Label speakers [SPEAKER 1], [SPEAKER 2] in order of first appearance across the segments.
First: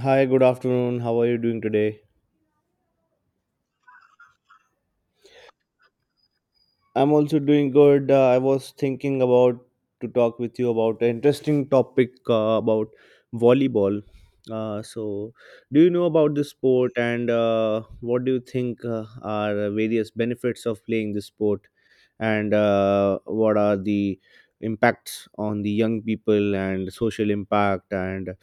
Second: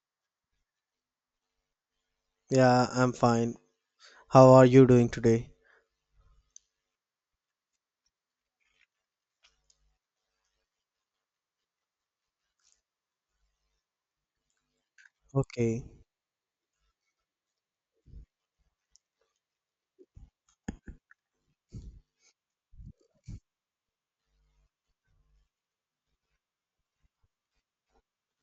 [SPEAKER 1] Hi, good afternoon. How are you doing today?
[SPEAKER 2] Yeah, I'm fine. How are you doing today?
[SPEAKER 1] I'm also doing good. I was thinking about to talk with you about an interesting topic about volleyball. Uh, so, do
[SPEAKER 2] Okay.
[SPEAKER 1] you know about this sport and what do you think are various benefits of playing this sport and what are the impacts on the young people and social impact and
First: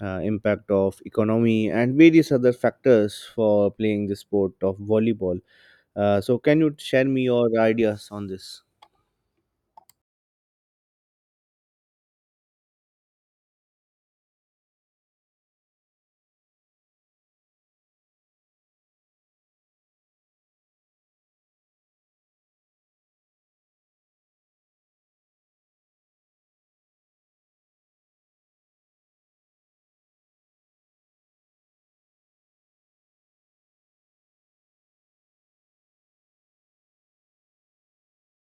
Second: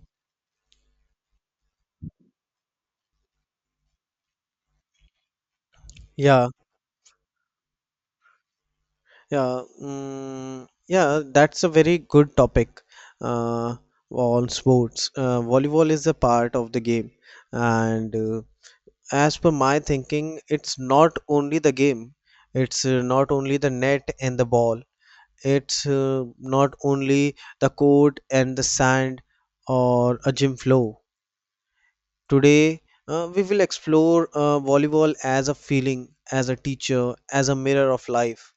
[SPEAKER 1] impact of economy and various other factors for playing the sport of volleyball?
[SPEAKER 2] Yeah,
[SPEAKER 1] Can you share me your ideas on this?
[SPEAKER 2] yeah, yeah, that's a very good topic uh, on sports. Volleyball is a part of the game, and as per my thinking, it's not only the game, it's not only the net and the ball, it's not only the court and the sand or a gym floor. Today, we will explore volleyball as a feeling, as a teacher, as a mirror of life.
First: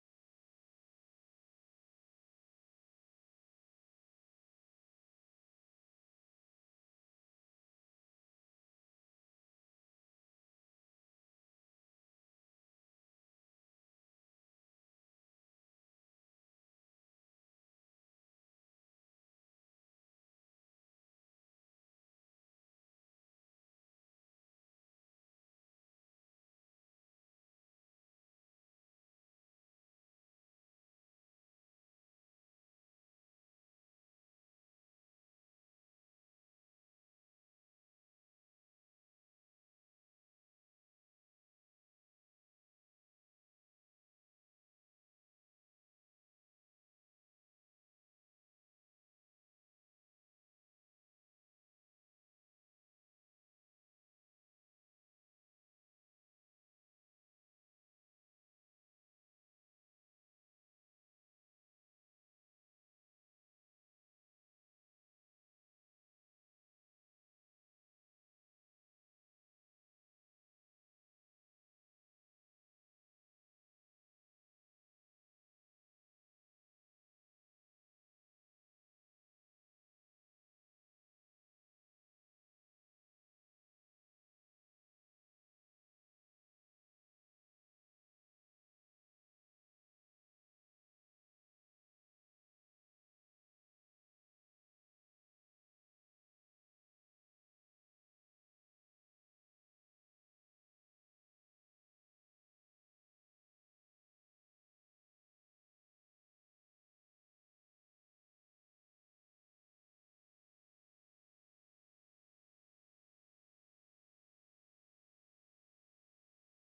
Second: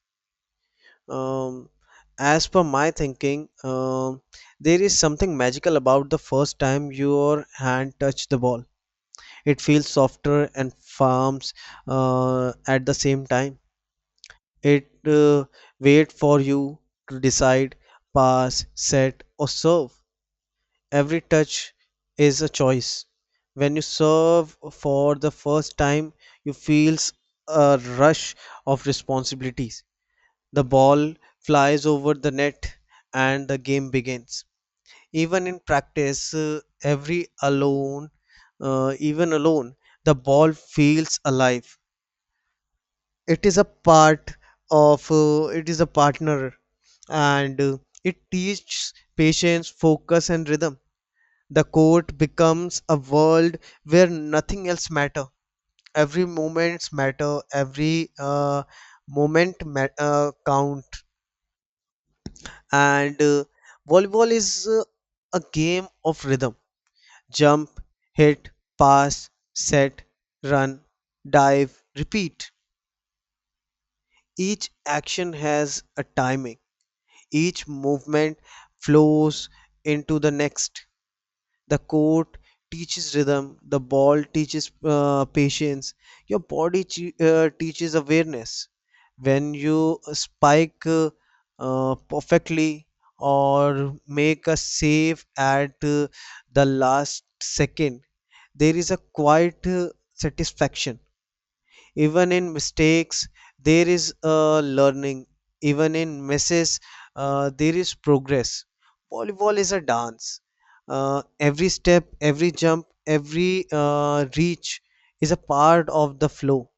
[SPEAKER 2] Um, as per my thinking, there is something magical about the first time your hand touched the ball. It feels softer and firms at the same time. It wait for you to decide, pass, set, or serve. Every touch is a choice. When you serve for the first time, you feel a rush of responsibilities. The ball flies over the net and the game begins. Even in practice, even alone, the ball feels alive. It is a part of, it is a partner and it teaches patience, focus, and rhythm. The court becomes a world where nothing else matter. Every moments matter. Every moment count. And volleyball is a game of rhythm. Jump, hit, pass, set, run, dive, repeat. Each action has a timing. Each movement flows into the next. The court teaches rhythm, the ball teaches patience, your body teaches awareness. When you spike perfectly or make a save at the last second, there is a quiet satisfaction. Even in mistakes there is learning, even in messes there is progress. Volleyball is a dance. Every step, every jump, every reach is a part of the flow.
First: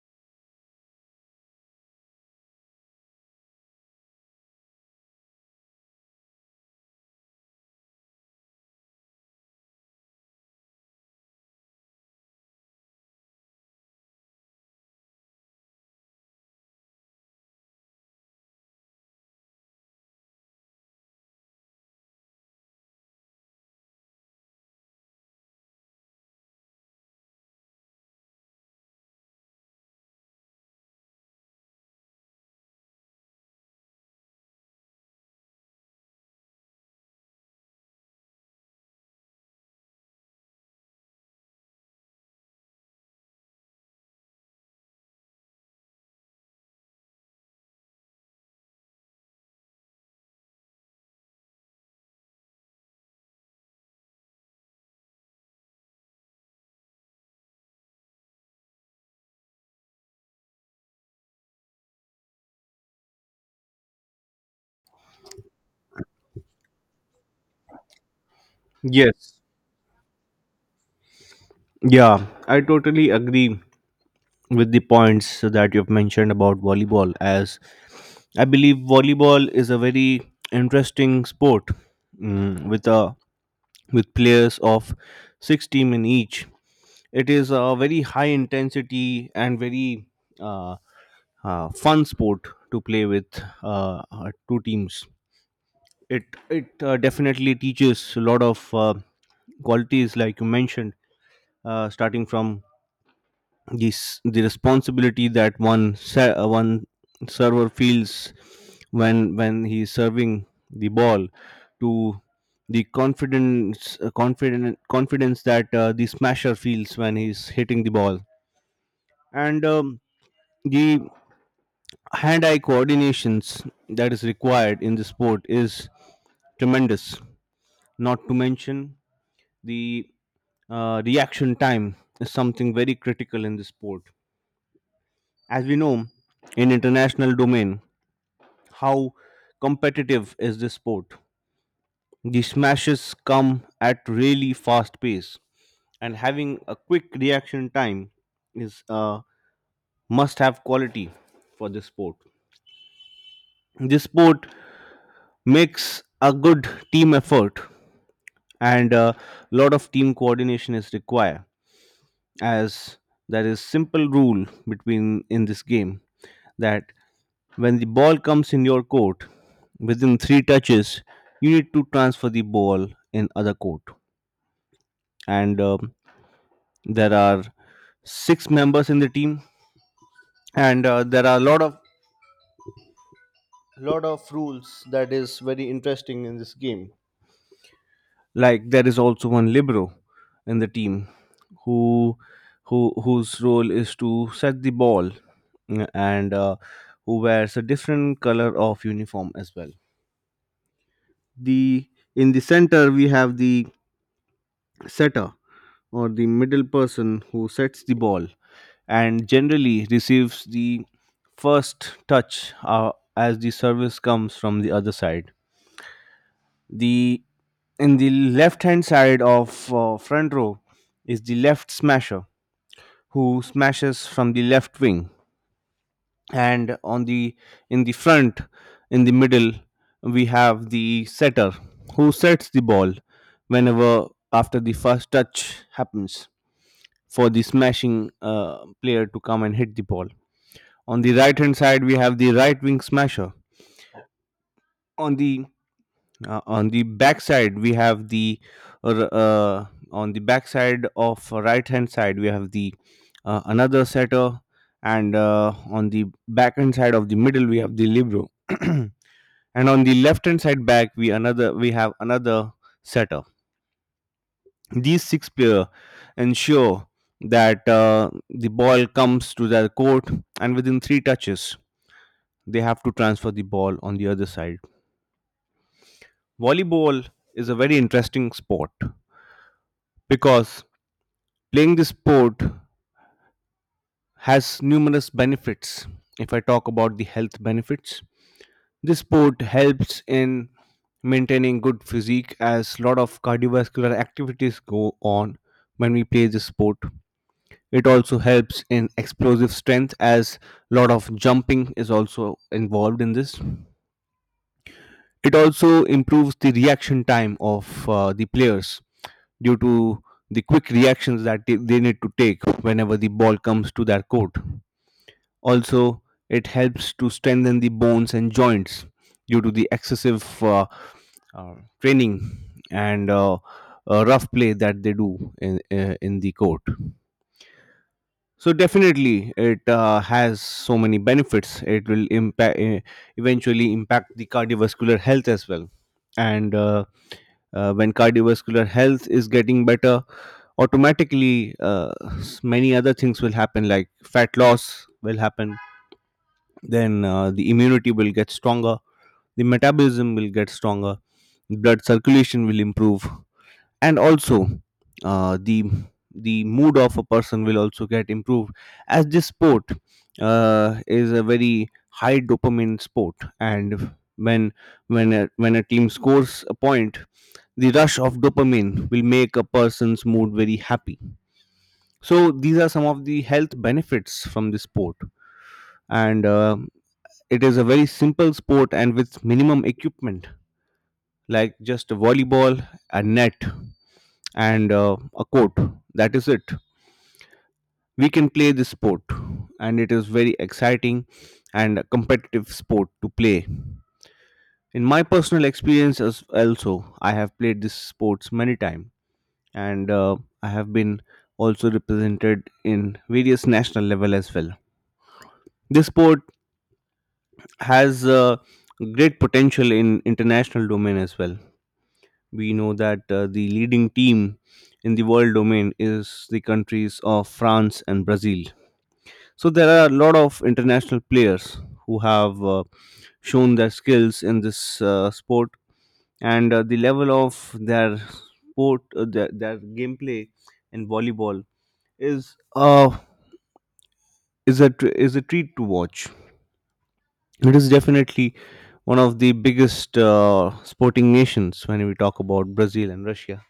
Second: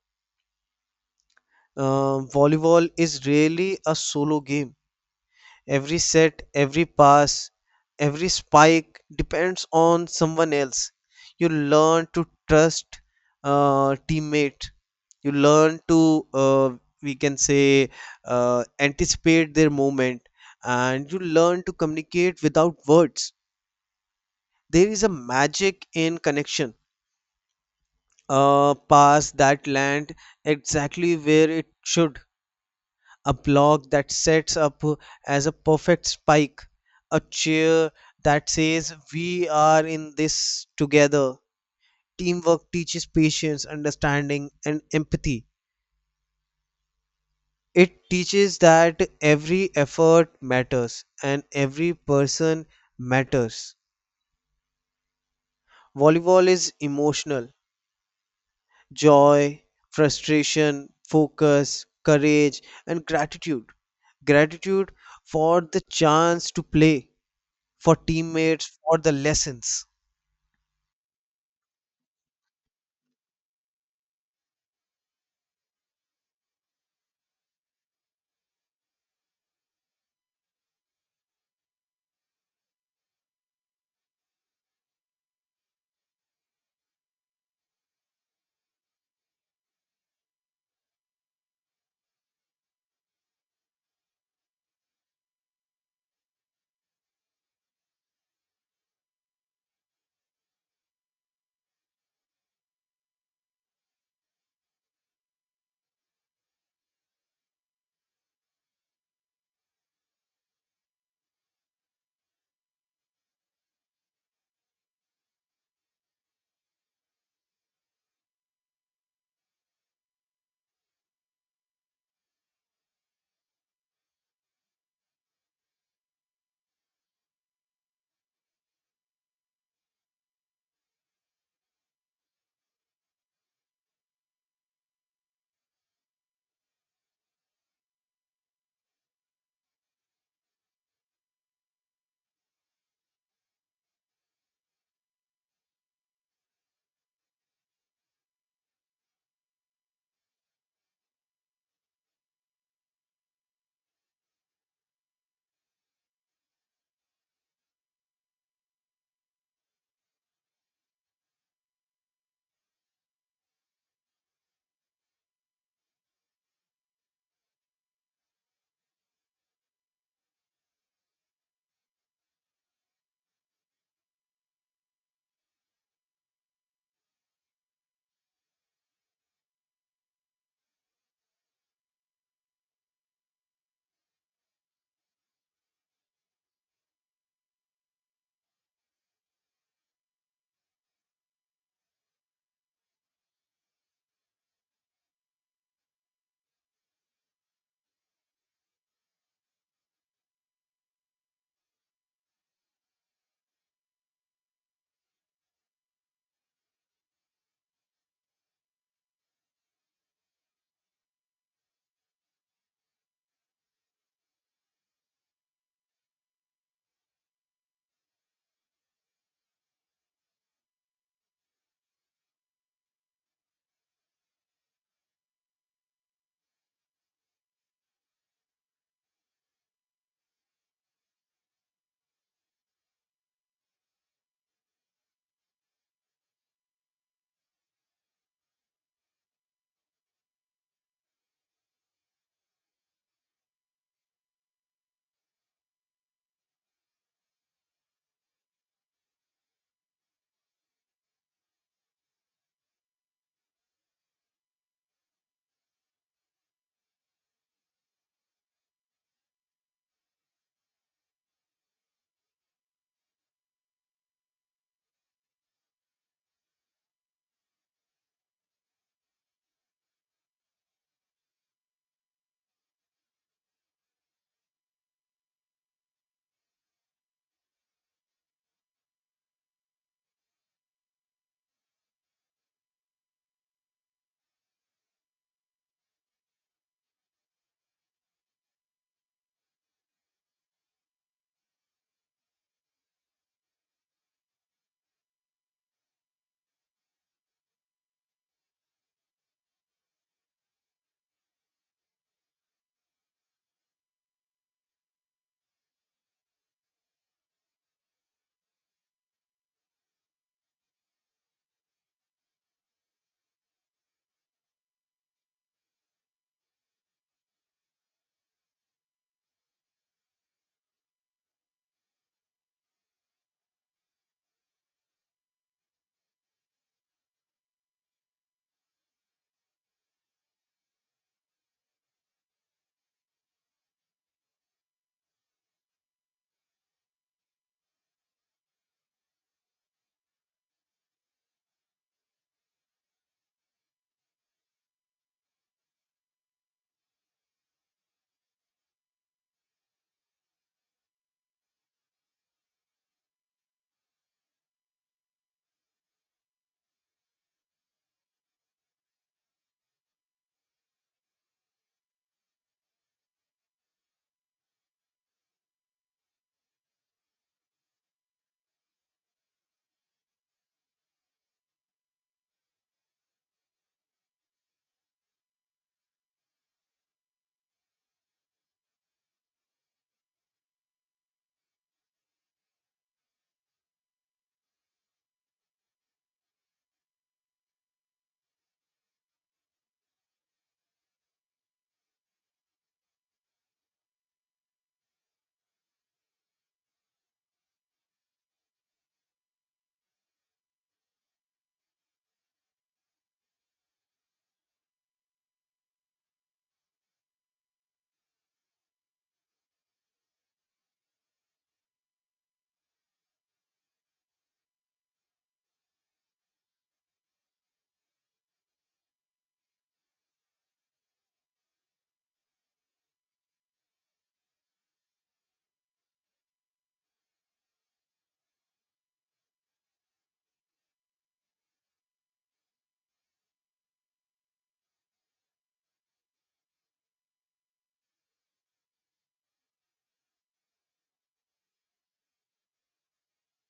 [SPEAKER 2] Volleyball is really a solo game. Every set, every pass, every spike depends on someone else. You learn to trust teammate. You learn to we can say anticipate their movement, and you learn to communicate without words. There is a magic in connection. A pass that land exactly where it should, a block that sets up as a perfect spike, a cheer that says, "We are in this together." Teamwork teaches patience, understanding, and empathy. It teaches that every effort matters and every person matters. Volleyball is emotional, joy, frustration, focus, courage, and gratitude. Gratitude for the chance to play, for teammates, for the
[SPEAKER 1] Yes.
[SPEAKER 2] lessons.
[SPEAKER 1] Yeah, I totally agree with the points that you've mentioned about volleyball, as I believe volleyball is a very interesting sport, mm, with a with players of 6 team in each. It is a very high intensity and very uh, fun sport to play with two teams. It it definitely teaches a lot of qualities like you mentioned, starting from this the responsibility that one server feels when he's serving the ball to the confidence, confident confidence that the smasher feels when he's hitting the ball, and the hand eye coordinations that is required in the sport is tremendous, not to mention the reaction time is something very critical in the sport. As we know, in international domain, how competitive is this sport? The smashes come at really fast pace, and having a quick reaction time is a must-have quality for this sport. This sport makes a good team effort, and a lot of team coordination is required, as there is simple rule between in this game that when the ball comes in your court, within three touches, you need to transfer the ball in other court. And there are six members in the team, and there are a lot of rules that is very interesting in this game. Like there is also one libero in the team who whose role is to set the ball, mm, and who wears a different color of uniform as well. The in the center we have the setter or the middle person who sets the ball and generally receives the first touch, as the service comes from the other side. The in the left hand side of front row is the left smasher who smashes from the left wing, and on the in the front in the middle we have the setter who sets the ball whenever after the first touch happens for the smashing player to come and hit the ball. On the right hand side, we have the right wing smasher. On the on the back side, we have the uh, uh, on the back side of right hand side, we have the another setter, and on the back hand side of the middle, we have the libero, and on the left hand side back, we have another setter. These six players ensure that the ball comes to their court, and within three touches, they have to transfer the ball on the other side. Volleyball is a very interesting sport because playing this sport has numerous benefits. If I talk about the health benefits, this sport helps in maintaining good physique as lot of cardiovascular activities go on when we play this sport. It also helps in explosive strength as lot of jumping is also involved in this. It also improves the reaction time of the players due to the quick reactions that they need to take whenever the ball comes to their court. Also, it helps to strengthen the bones and joints due to the excessive uh, training and rough play that they do in the court. So definitely, it has so many benefits. It will impact eventually impact the cardiovascular health as well. And when cardiovascular health is getting better, automatically, many other things will happen, like fat loss will happen. Then the immunity will get stronger. The metabolism will get stronger. Blood circulation will improve, and also the mood of a person will also get improved, as this sport is a very high dopamine sport. And when when a team scores a point, the rush of dopamine will make a person's mood very happy. So these are some of the health benefits from this sport. And it is a very simple sport and with minimum equipment, like just a volleyball, a net, and a court. That is it. We can play this sport, and it is very exciting and a competitive sport to play. In my personal experience as also, I have played this sports many times, and I have been also represented in various national level as well. This sport has great potential in international domain as well. We know that the leading team in the world domain is the countries of France and Brazil. So there are a lot of international players who have shown their skills in this sport, and the level of their sport, their gameplay in volleyball is is a treat to watch. It is definitely one of the biggest sporting nations when we talk about Brazil and Russia.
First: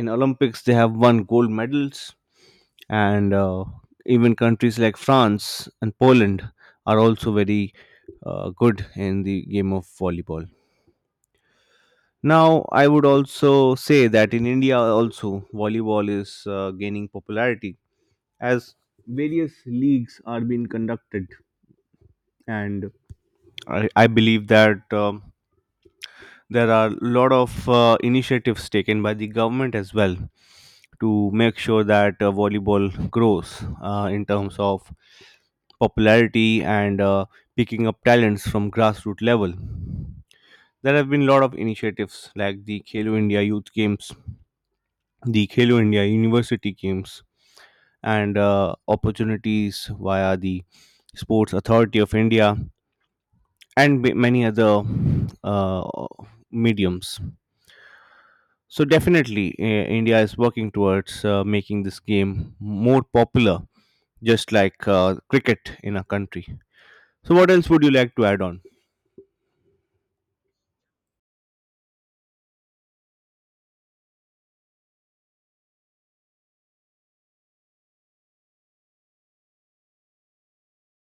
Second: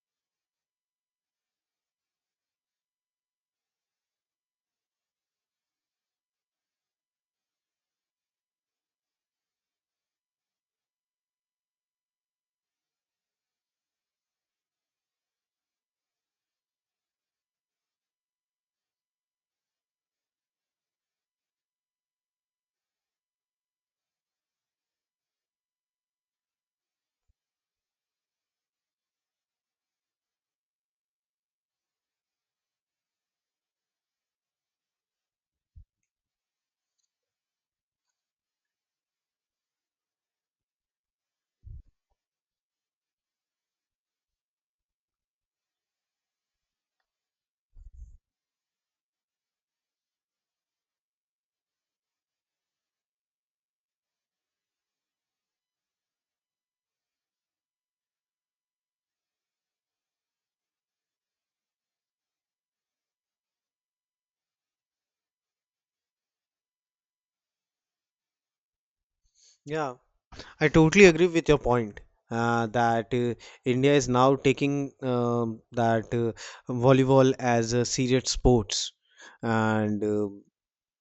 [SPEAKER 1] In olympics they have won gold medals, and even countries like France and Poland are also very good in the game of volleyball. Now I would also say that in India also, volleyball is gaining popularity, as various leagues are being conducted. And I believe that there are a lot of initiatives taken by the government as well to make sure that volleyball grows in terms of popularity and picking up talents from grassroots level. There have been a lot of initiatives like the Khelo India Youth Games, the Khelo India University Games, and opportunities via the Sports Authority of India and many other uh, mediums. So definitely, India is working towards making this game more popular, just like cricket in a country. So what else would you like to add on?
[SPEAKER 2] Yeah, I totally agree with your point that India is now taking that volleyball as a serious sports, and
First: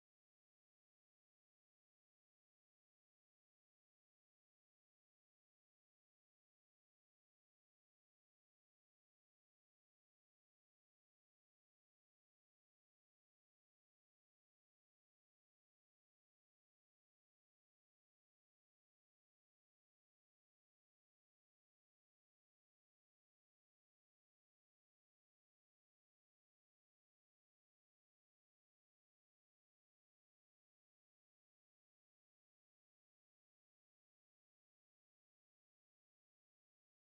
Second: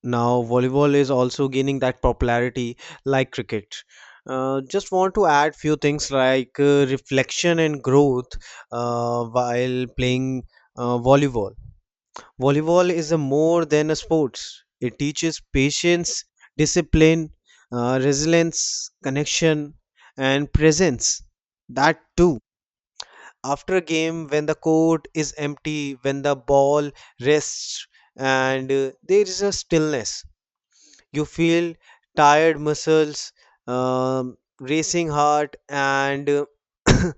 [SPEAKER 2] now volleyball is also gaining that popularity like cricket. Just want to add few things like reflection and growth while playing volleyball. Volleyball is a more than a sport. It teaches patience, discipline, resilience, connection, and presence. That too. After a game, when the court is empty, when the ball rests, and there is a stillness, you feel tired muscles, racing heart, and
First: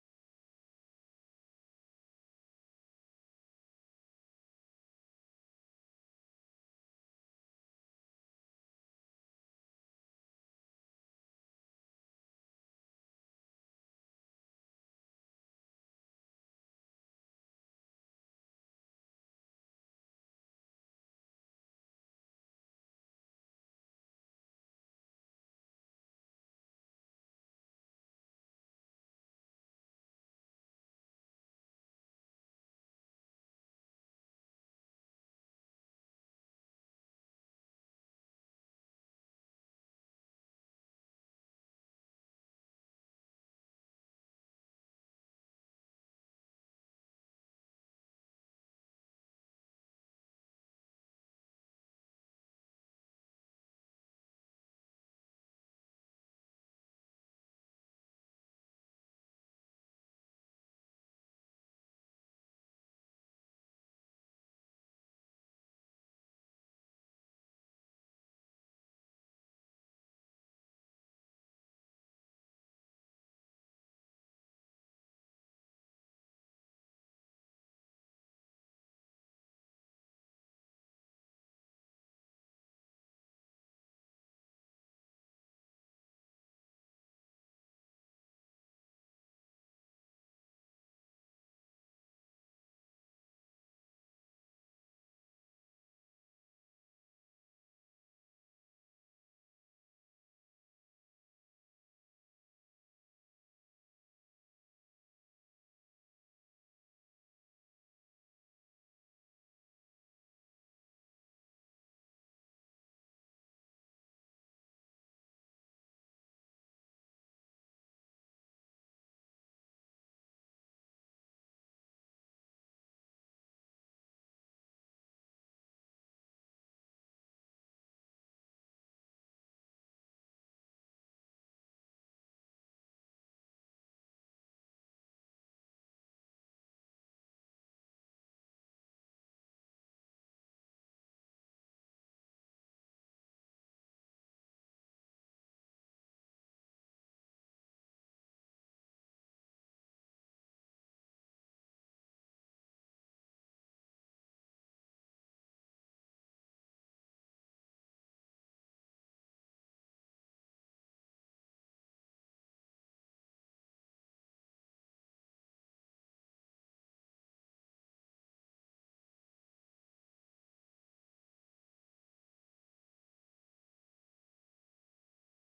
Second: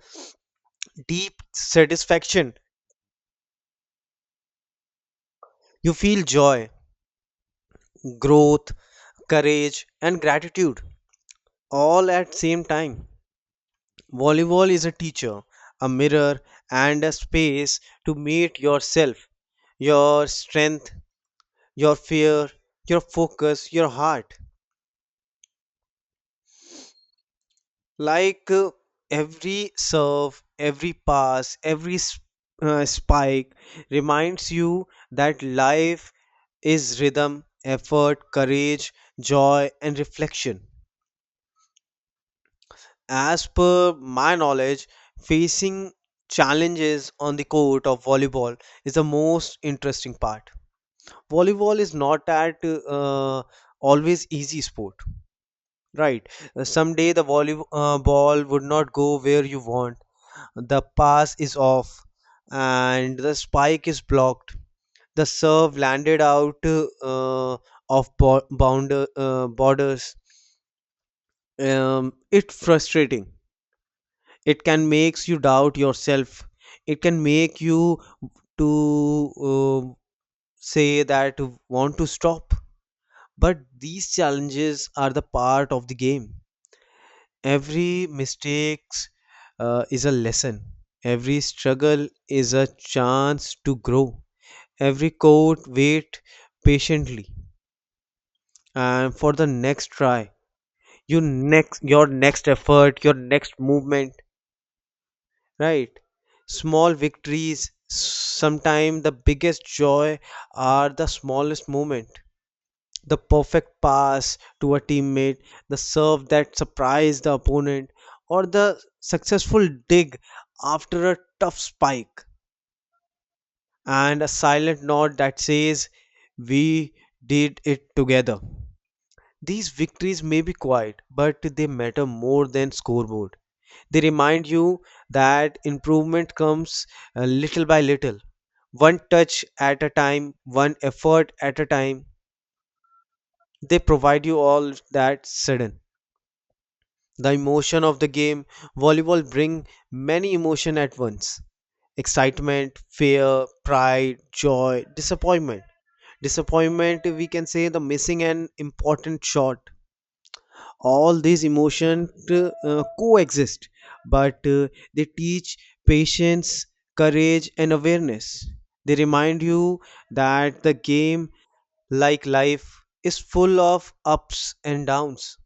[SPEAKER 2] deep satisfaction. You feel joy, growth, courage, and gratitude, all at same time. Volleyball is a teacher, a mirror, and a space to meet yourself, your strength, your fear, your focus, your heart. Like every serve, every pass, spike reminds you that life is rhythm, effort, courage, joy, and reflection. As per my knowledge, facing challenges on the court of volleyball is the most interesting part. Volleyball is not at always easy sport, right? Someday the volleyball ball would not go where you want. The pass is off, and the spike is blocked. The serve landed out of borders. It's frustrating, it can makes you doubt yourself, it can make you to uh, say that want to stop. But these challenges are the part of the game. Every mistakes is a lesson, every struggle is a chance to grow, every code wait patiently and for the next try, you next your next effort, your next movement, right? Small victories, sometimes the biggest joy are the smallest moment. The perfect pass to a teammate, the serve that surprised the opponent, or the successful dig after a tough spike, and a silent nod that says, "We did it together." These victories may be quiet, but they matter more than scoreboard. They remind you that improvement comes little by little, one touch at a time, one effort at a time. They provide you all that sudden. The emotion of the game, volleyball bring many emotion at once. Excitement, fear, pride, joy, disappointment. Disappointment, we can say the missing an important shot, all these emotions coexist, but they teach patience, courage, and awareness. They remind you that the game, like life, is full of ups and downs.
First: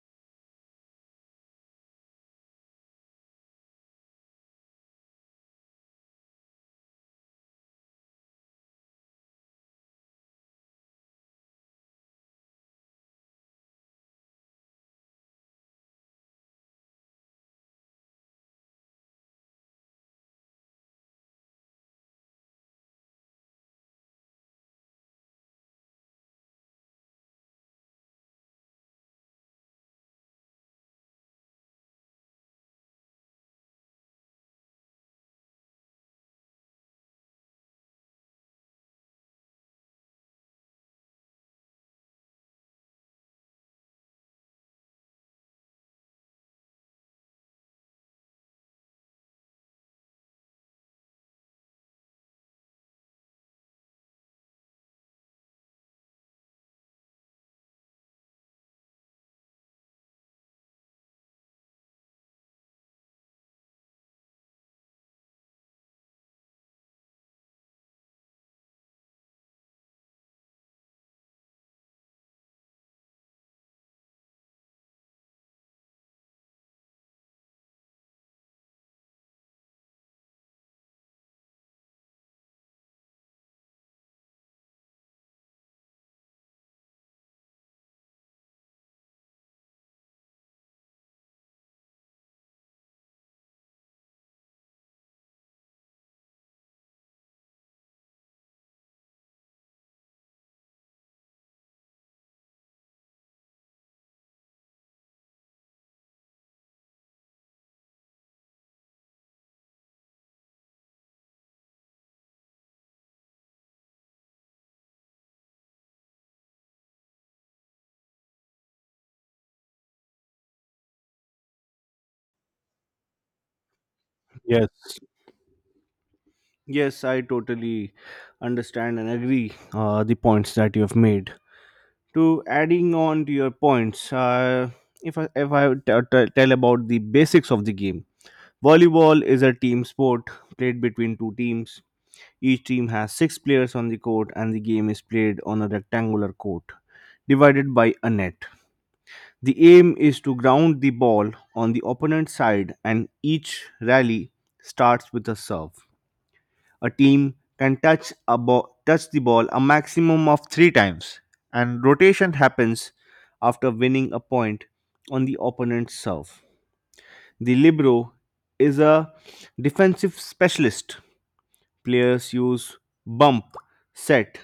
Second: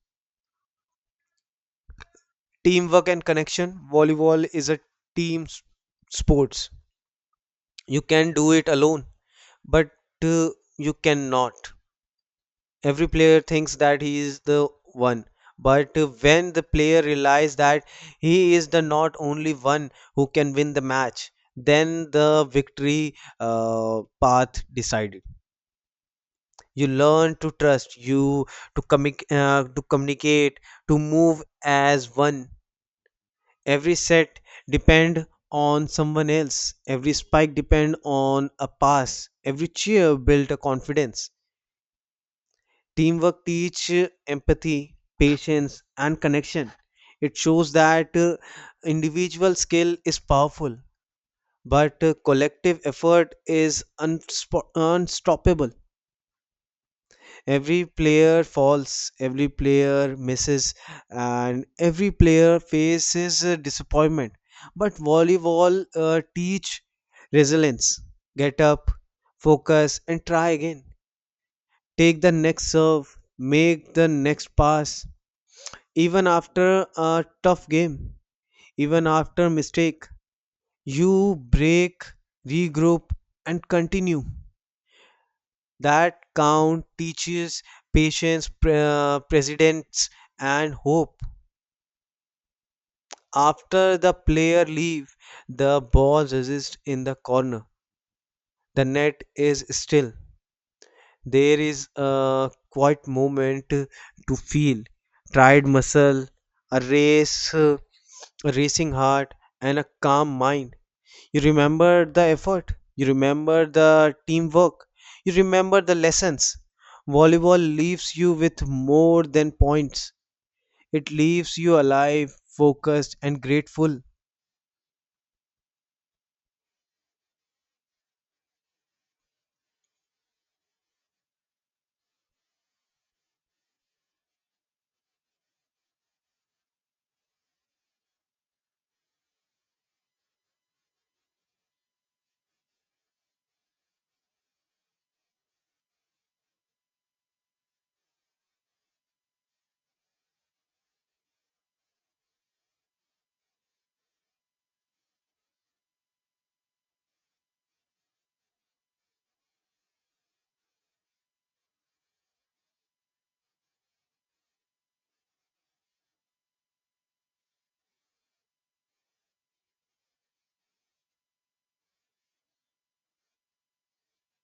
[SPEAKER 2] Teamwork and connection, volleyball is a team s- sports. You can do it alone, but uh, you cannot. Every player thinks that he is the one, but when the player realizes that he is the not only one who can win the match, then the victory path decided. You learn to trust you, to commic to communicate, to move as one. Every set depend on someone else, every spike depend on a pass, every cheer built a confidence. Teamwork teach empathy, patience, and connection. It shows that individual skill is powerful, but collective effort is unspo- unstoppable. Every player falls, every player misses, and every player faces disappointment. But volleyball teach resilience. Get up, focus, and try again. Take the next serve, make the next pass, even after a tough game, even after mistake, you break, regroup, and continue. That count teaches patience, precedence, and hope. After the player leave, the ball resists in the corner. The net is still. There is a quiet moment to feel tired muscle, a racing heart, and a calm mind. You remember the effort, you remember the teamwork, you remember the lessons. Volleyball leaves you with more than points, it leaves you alive, focused, and grateful.
[SPEAKER 1] Yes, yes, I totally understand and agree the points that you have made. To adding on to your points, if I tell about the basics of the game, volleyball is a team sport played between two teams. Each team has six players on the court, and the game is played on a rectangular court divided by a net. The aim is to ground the ball on the opponent's side, and each rally starts with a serve. A team can touch the ball a maximum of three times, and rotation happens after winning a point on the opponent's serve. The libero is a defensive specialist. Players use bump, set,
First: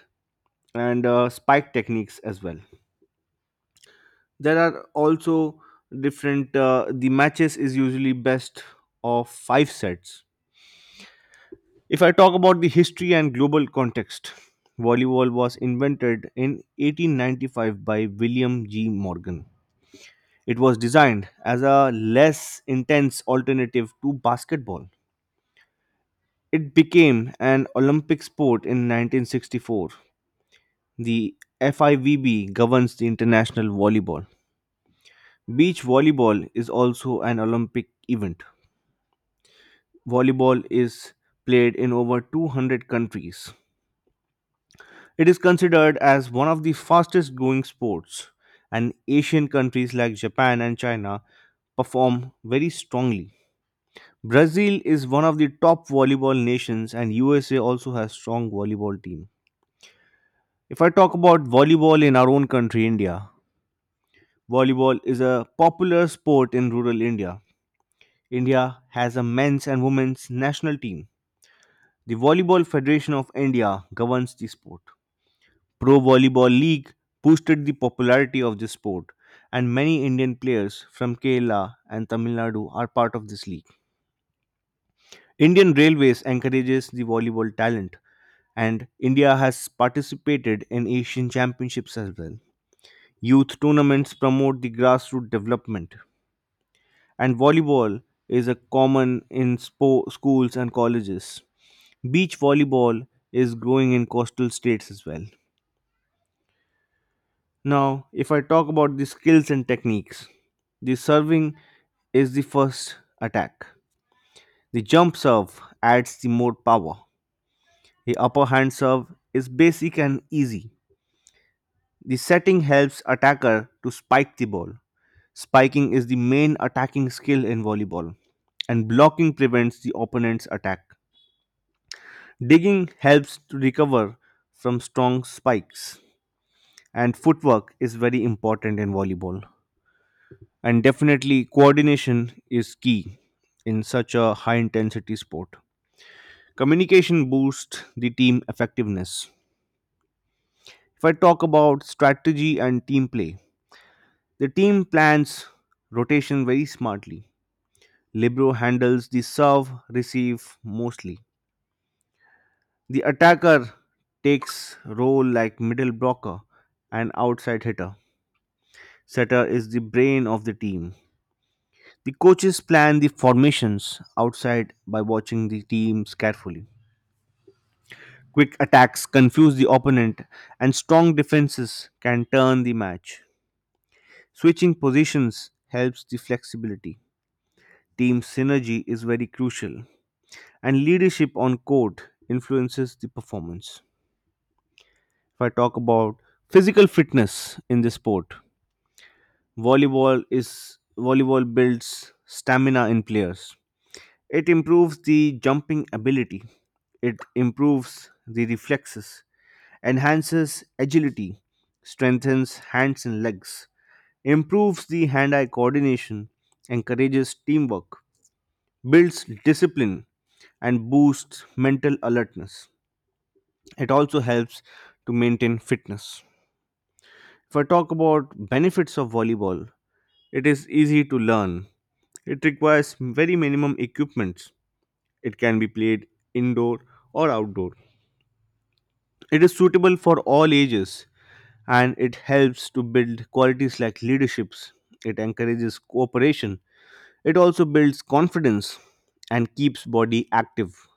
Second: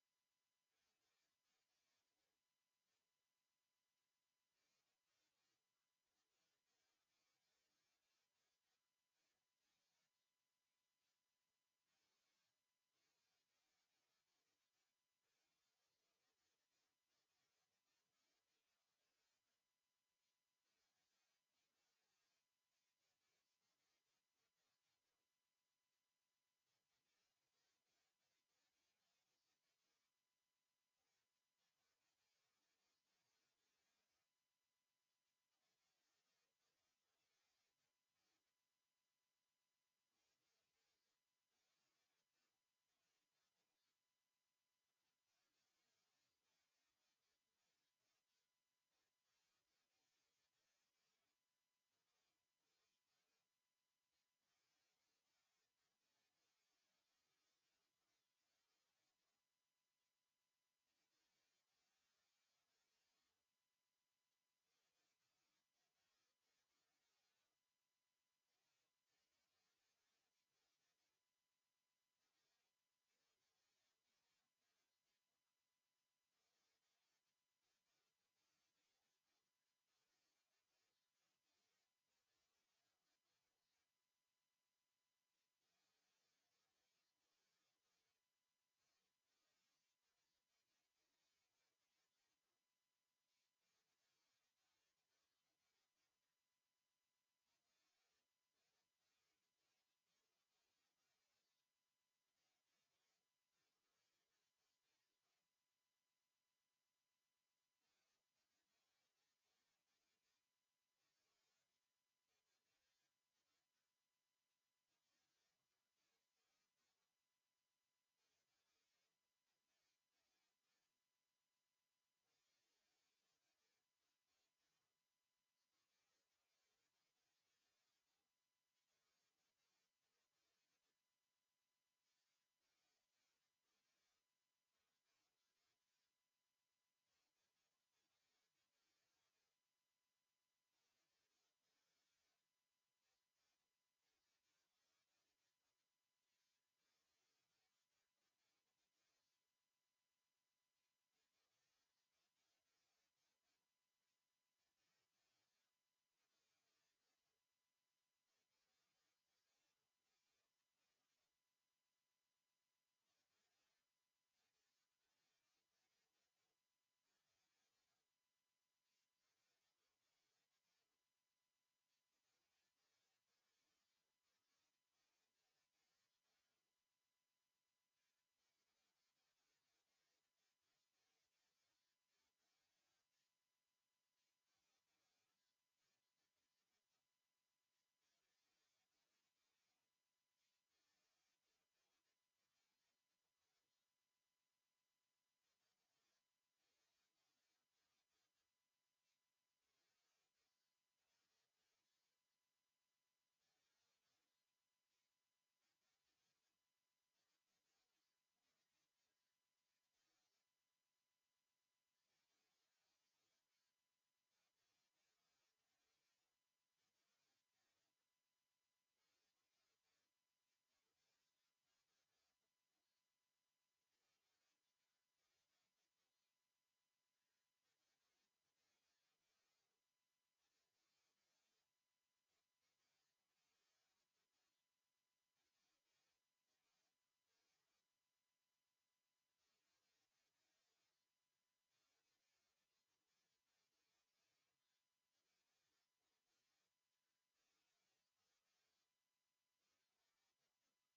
[SPEAKER 1] and spike techniques as well. There are also different, the matches is usually best of five sets. If I talk about the history and global context, volleyball was invented in 1895 by William G Morgan. It was designed as a less intense alternative to basketball. It became an olympic sport in 1964. The fivb governs the international volleyball. Beach volleyball is also an olympic event. Volleyball is played in over 200 countries. It is considered as one of the fastest growing sports, and Asian countries like Japan and China perform very strongly. Brazil is one of the top volleyball nations, and USA also has strong volleyball team. If I talk about volleyball in our own country, India, volleyball is a popular sport in rural India. India has a men's and women's national team. The Volleyball Federation of India governs the sport. Pro Volleyball League boosted the popularity of this sport, and many Indian players from Kerala and Tamil Nadu are part of this league. Indian Railways encourages the volleyball talent, and India has participated in Asian Championships as well. Youth tournaments promote the grassroots development, and volleyball is a common in schools and colleges. Beach volleyball is growing in coastal states as well. Now, if I talk about the skills and techniques, the serving is the first attack. The jump serve adds the more power. The upper hand serve is basic and easy. The setting helps attacker to spike the ball. Spiking is the main attacking skill in volleyball, and blocking prevents the opponent's attack. Digging helps to recover from strong spikes, and footwork is very important in volleyball. And definitely coordination is key in such a high intensity sport. Communication boosts the team effectiveness. If I talk about strategy and team play, the team plans rotation very smartly. Libro handles the serve receive mostly. The attacker takes role like middle blocker and outside hitter. Setter is the brain of the team. The coaches plan the formations outside by watching the teams carefully. Quick attacks confuse the opponent, and strong defenses can turn the match. Switching positions helps the flexibility. Team synergy is very crucial, and leadership on court influences the performance. If I talk about physical fitness in this sport, volleyball builds stamina in players. It improves the jumping ability. It improves the reflexes, enhances agility, strengthens hands and legs, improves the hand eye coordination, encourages teamwork, builds discipline, and boosts mental alertness. It also helps to maintain fitness. If I talk about benefits of volleyball, it is easy to learn. It requires very minimum equipment. It can be played indoor or outdoor. It is suitable for all ages, and it helps to build qualities like leaderships. It encourages cooperation. It also builds confidence and keeps body active,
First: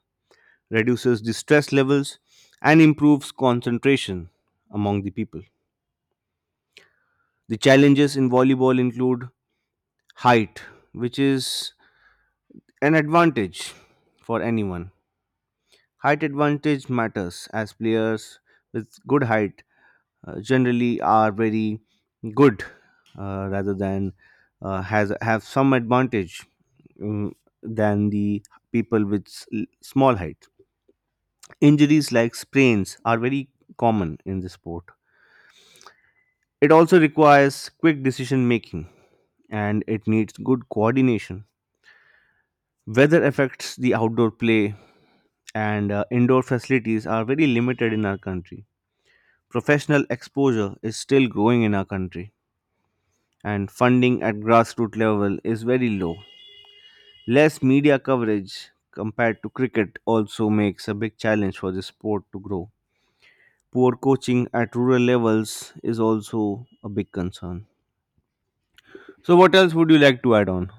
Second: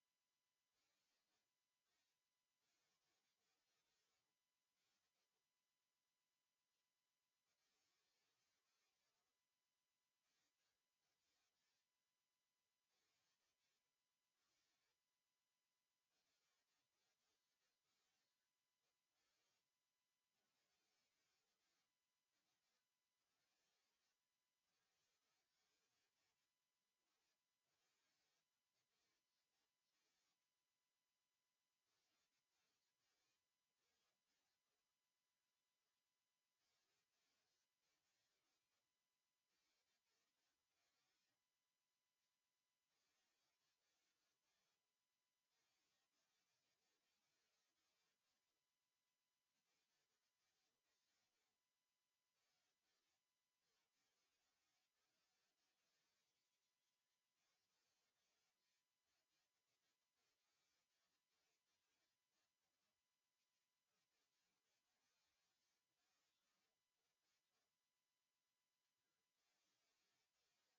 [SPEAKER 1] reduces the stress levels and improves concentration among the people. The challenges in volleyball include height, which is an advantage for anyone. Height advantage matters as players with good height generally are very good, rather than, has have some advantage, mm, than the people with small height. Injuries like sprains are very common in the sport. It also requires quick decision making, and it needs good coordination. Weather affects the outdoor play, and indoor facilities are very limited in our country. Professional exposure is still growing in our country, and funding at grassroots level is very low. Less media coverage compared to cricket also makes a big challenge for the sport to grow. Poor coaching at rural levels is also a big concern. So, what else would you like to add on?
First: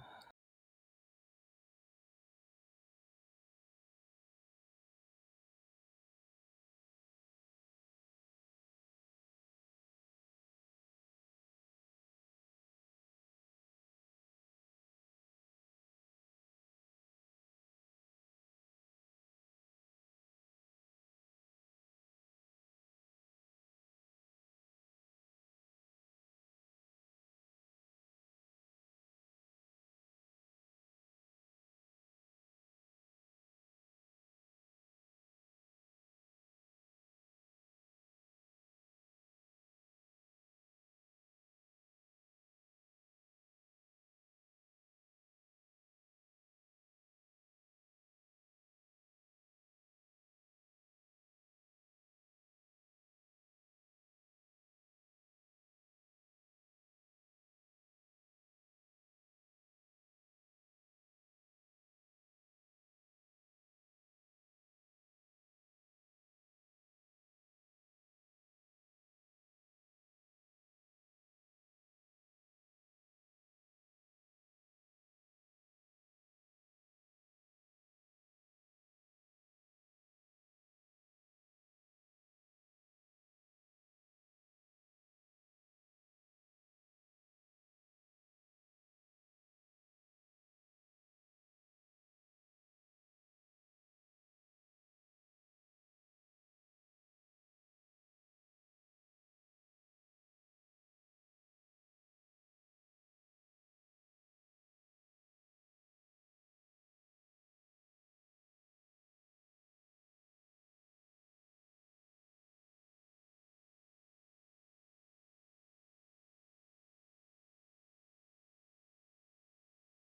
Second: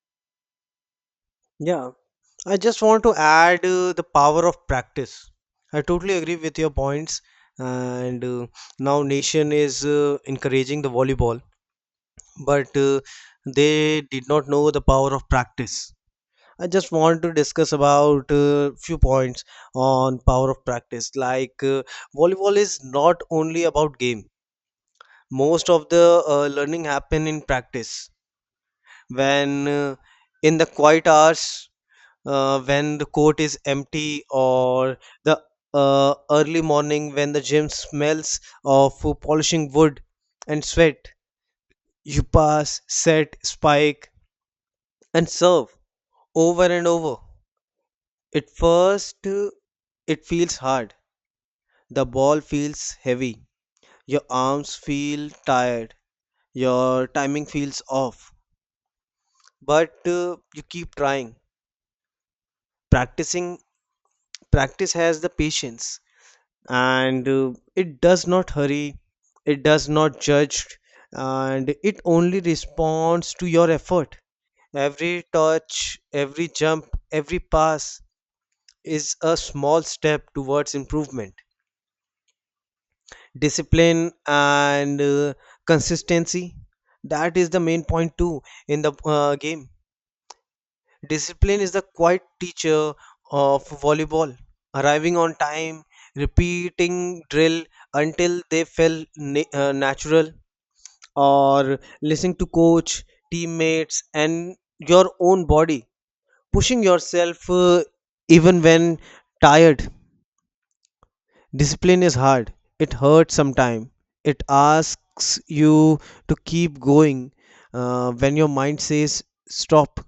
[SPEAKER 2] Yeah, I just want to add the power of practice. I totally agree with your points, and now nation is encouraging the volleyball, but they did not know the power of practice. I just want to discuss about few points on power of practice. Like volleyball is not only about game. Most of the learning happen in practice. When in the quiet hours, when the court is empty, or the early morning when the gym smells of polishing wood and sweat, you pass, set, spike, and serve over and over. At first, it feels hard. The ball feels heavy. Your arms feel tired. Your timing feels off. But you keep trying. Practicing practice has the patience and it does not hurry. It does not judge and it only responds to your effort. Every touch, every jump, every pass is a small step towards improvement. Discipline and consistency, that is the main point too in the game. Discipline is the quiet teacher of volleyball, arriving on time, repeating drill until they felt natural, or listening to coach, teammates, and your own body, pushing yourself even when tired. Discipline is hard. It hurts sometimes. It asks you to keep going when your mind says stop.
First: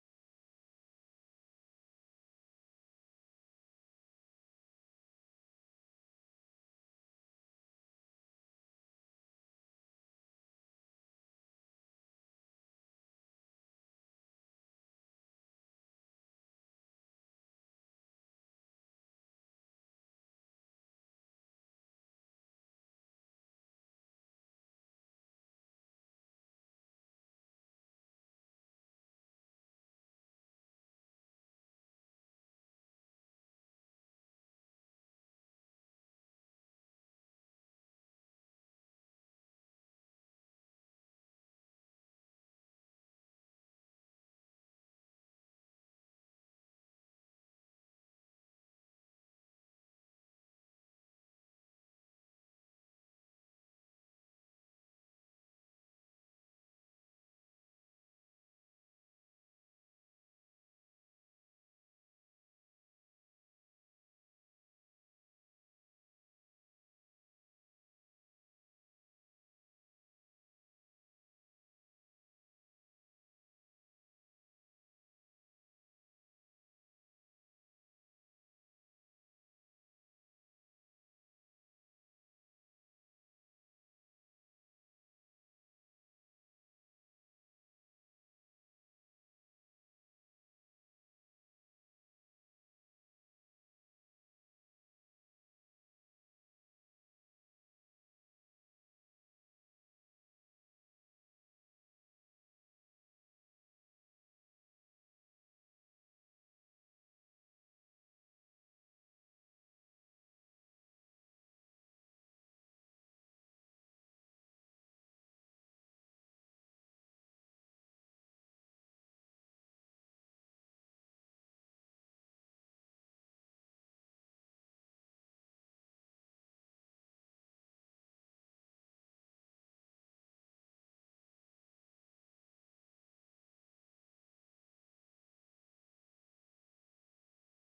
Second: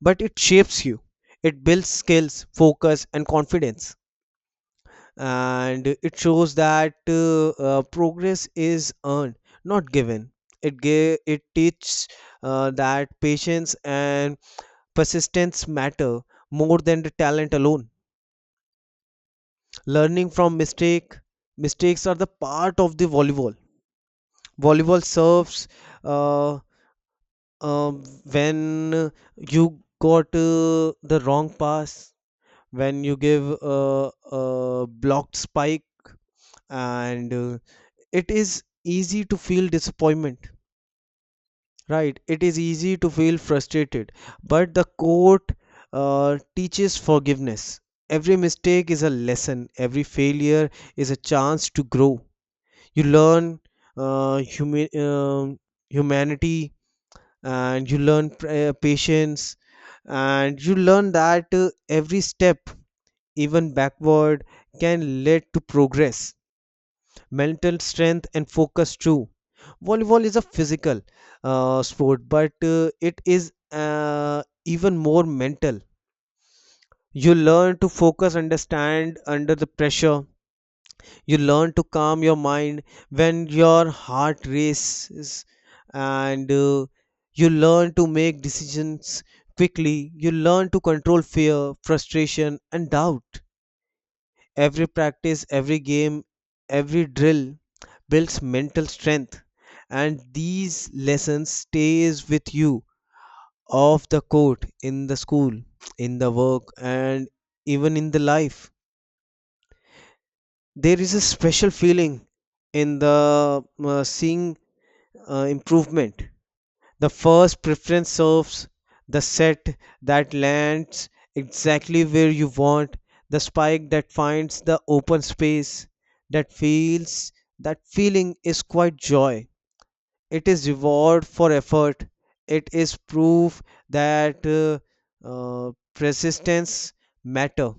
[SPEAKER 2] But it shapes you. It builds skills, focus, and confidence. And it shows that progress is earned, not given. It gave, it teaches that patience and persistence matter more than the talent alone. Learning from mistake, mistakes are the part of the volleyball. Volleyball serves uh, uh, when you got the wrong pass, when you give a blocked spike, and it is easy to feel disappointment, right, it is easy to feel frustrated, but the court teaches forgiveness. Every mistake is a lesson, every failure is a chance to grow. You learn uh, humi- um humanity, and you learn patience, and you learn that every step, even backward, can lead to progress. Mental strength and focus too, volleyball is a physical sport, but it is even more mental. You learn to focus, understand under the pressure. You learn to calm your mind when your heart races and you learn to make decisions quickly. You learn to control fear, frustration, and doubt. Every practice, every game, every drill builds mental strength, and these lessons stays with you off the court, in the school, in the work, and even in the life. There is a special feeling in the seeing improvement. The first preference serves, the set that lands exactly where you want, the spike that finds the open space, that feels that feeling is quite joy, it is reward for effort, it is proof that persistence matter.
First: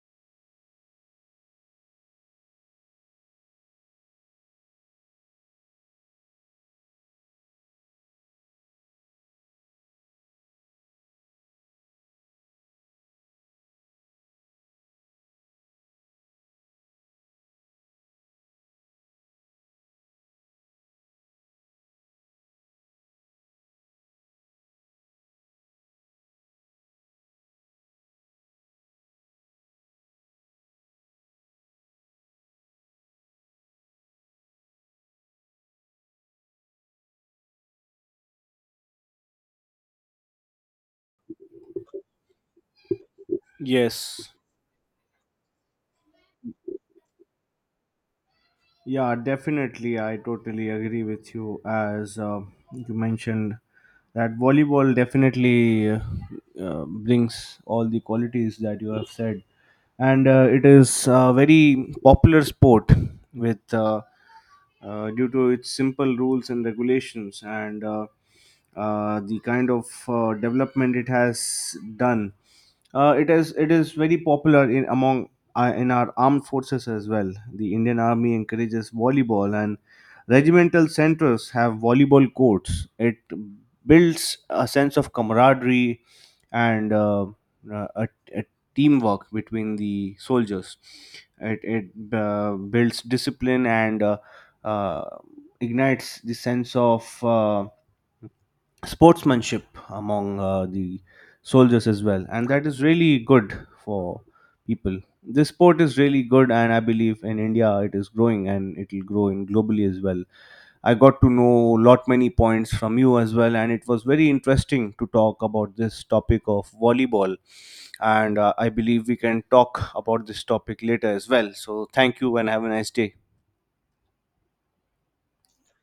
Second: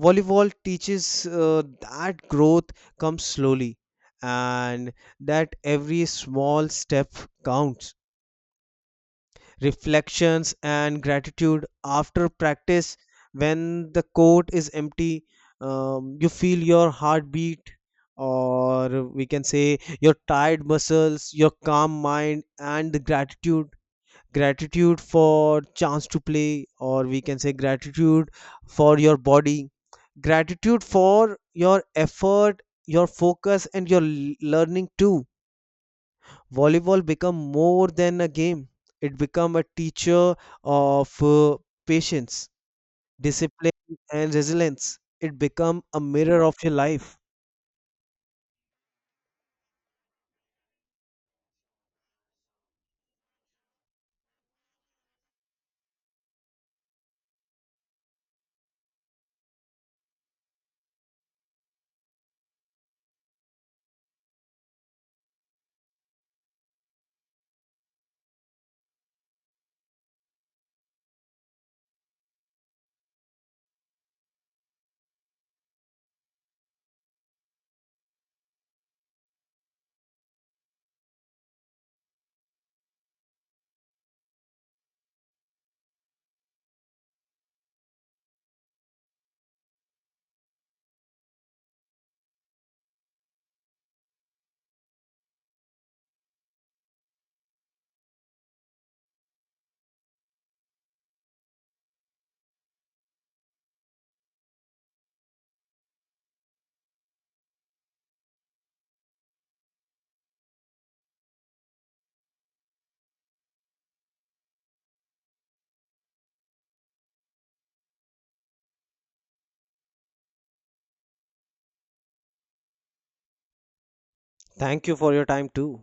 [SPEAKER 2] Volleyball teaches that growth comes slowly, and that every small step counts. Reflections and gratitude after practice, when the court is empty, you feel your heartbeat, or we can say your tired muscles, your calm mind, and the gratitude. Gratitude for chance to play, or we can say gratitude for your body, gratitude for your effort, your focus, and your learning too. Volleyball become more than a game. It become a teacher of patience, discipline,
[SPEAKER 1] Yes.
[SPEAKER 2] and resilience. It become a mirror of your life.
[SPEAKER 1] Yeah, definitely. I totally agree with you. As you mentioned, that volleyball definitely brings all the qualities that you have said. And it is a very popular sport with due to its simple rules and regulations, and the kind of development it has done. It is very popular in among in our armed forces as well. The Indian Army encourages volleyball, and regimental centers have volleyball courts. It builds a sense of camaraderie and uh, a, a teamwork between the soldiers. It builds discipline and uh, ignites the sense of sportsmanship among the soldiers as well, and that is really good for people. This sport is really good, and I believe in India it is growing, and it will grow in globally as well. I got to know lot many points from you as well, and it was very interesting to talk about this topic of volleyball. And I believe we can talk about this topic later as well. So thank you and have a nice day.
[SPEAKER 2] Thank you for your time too.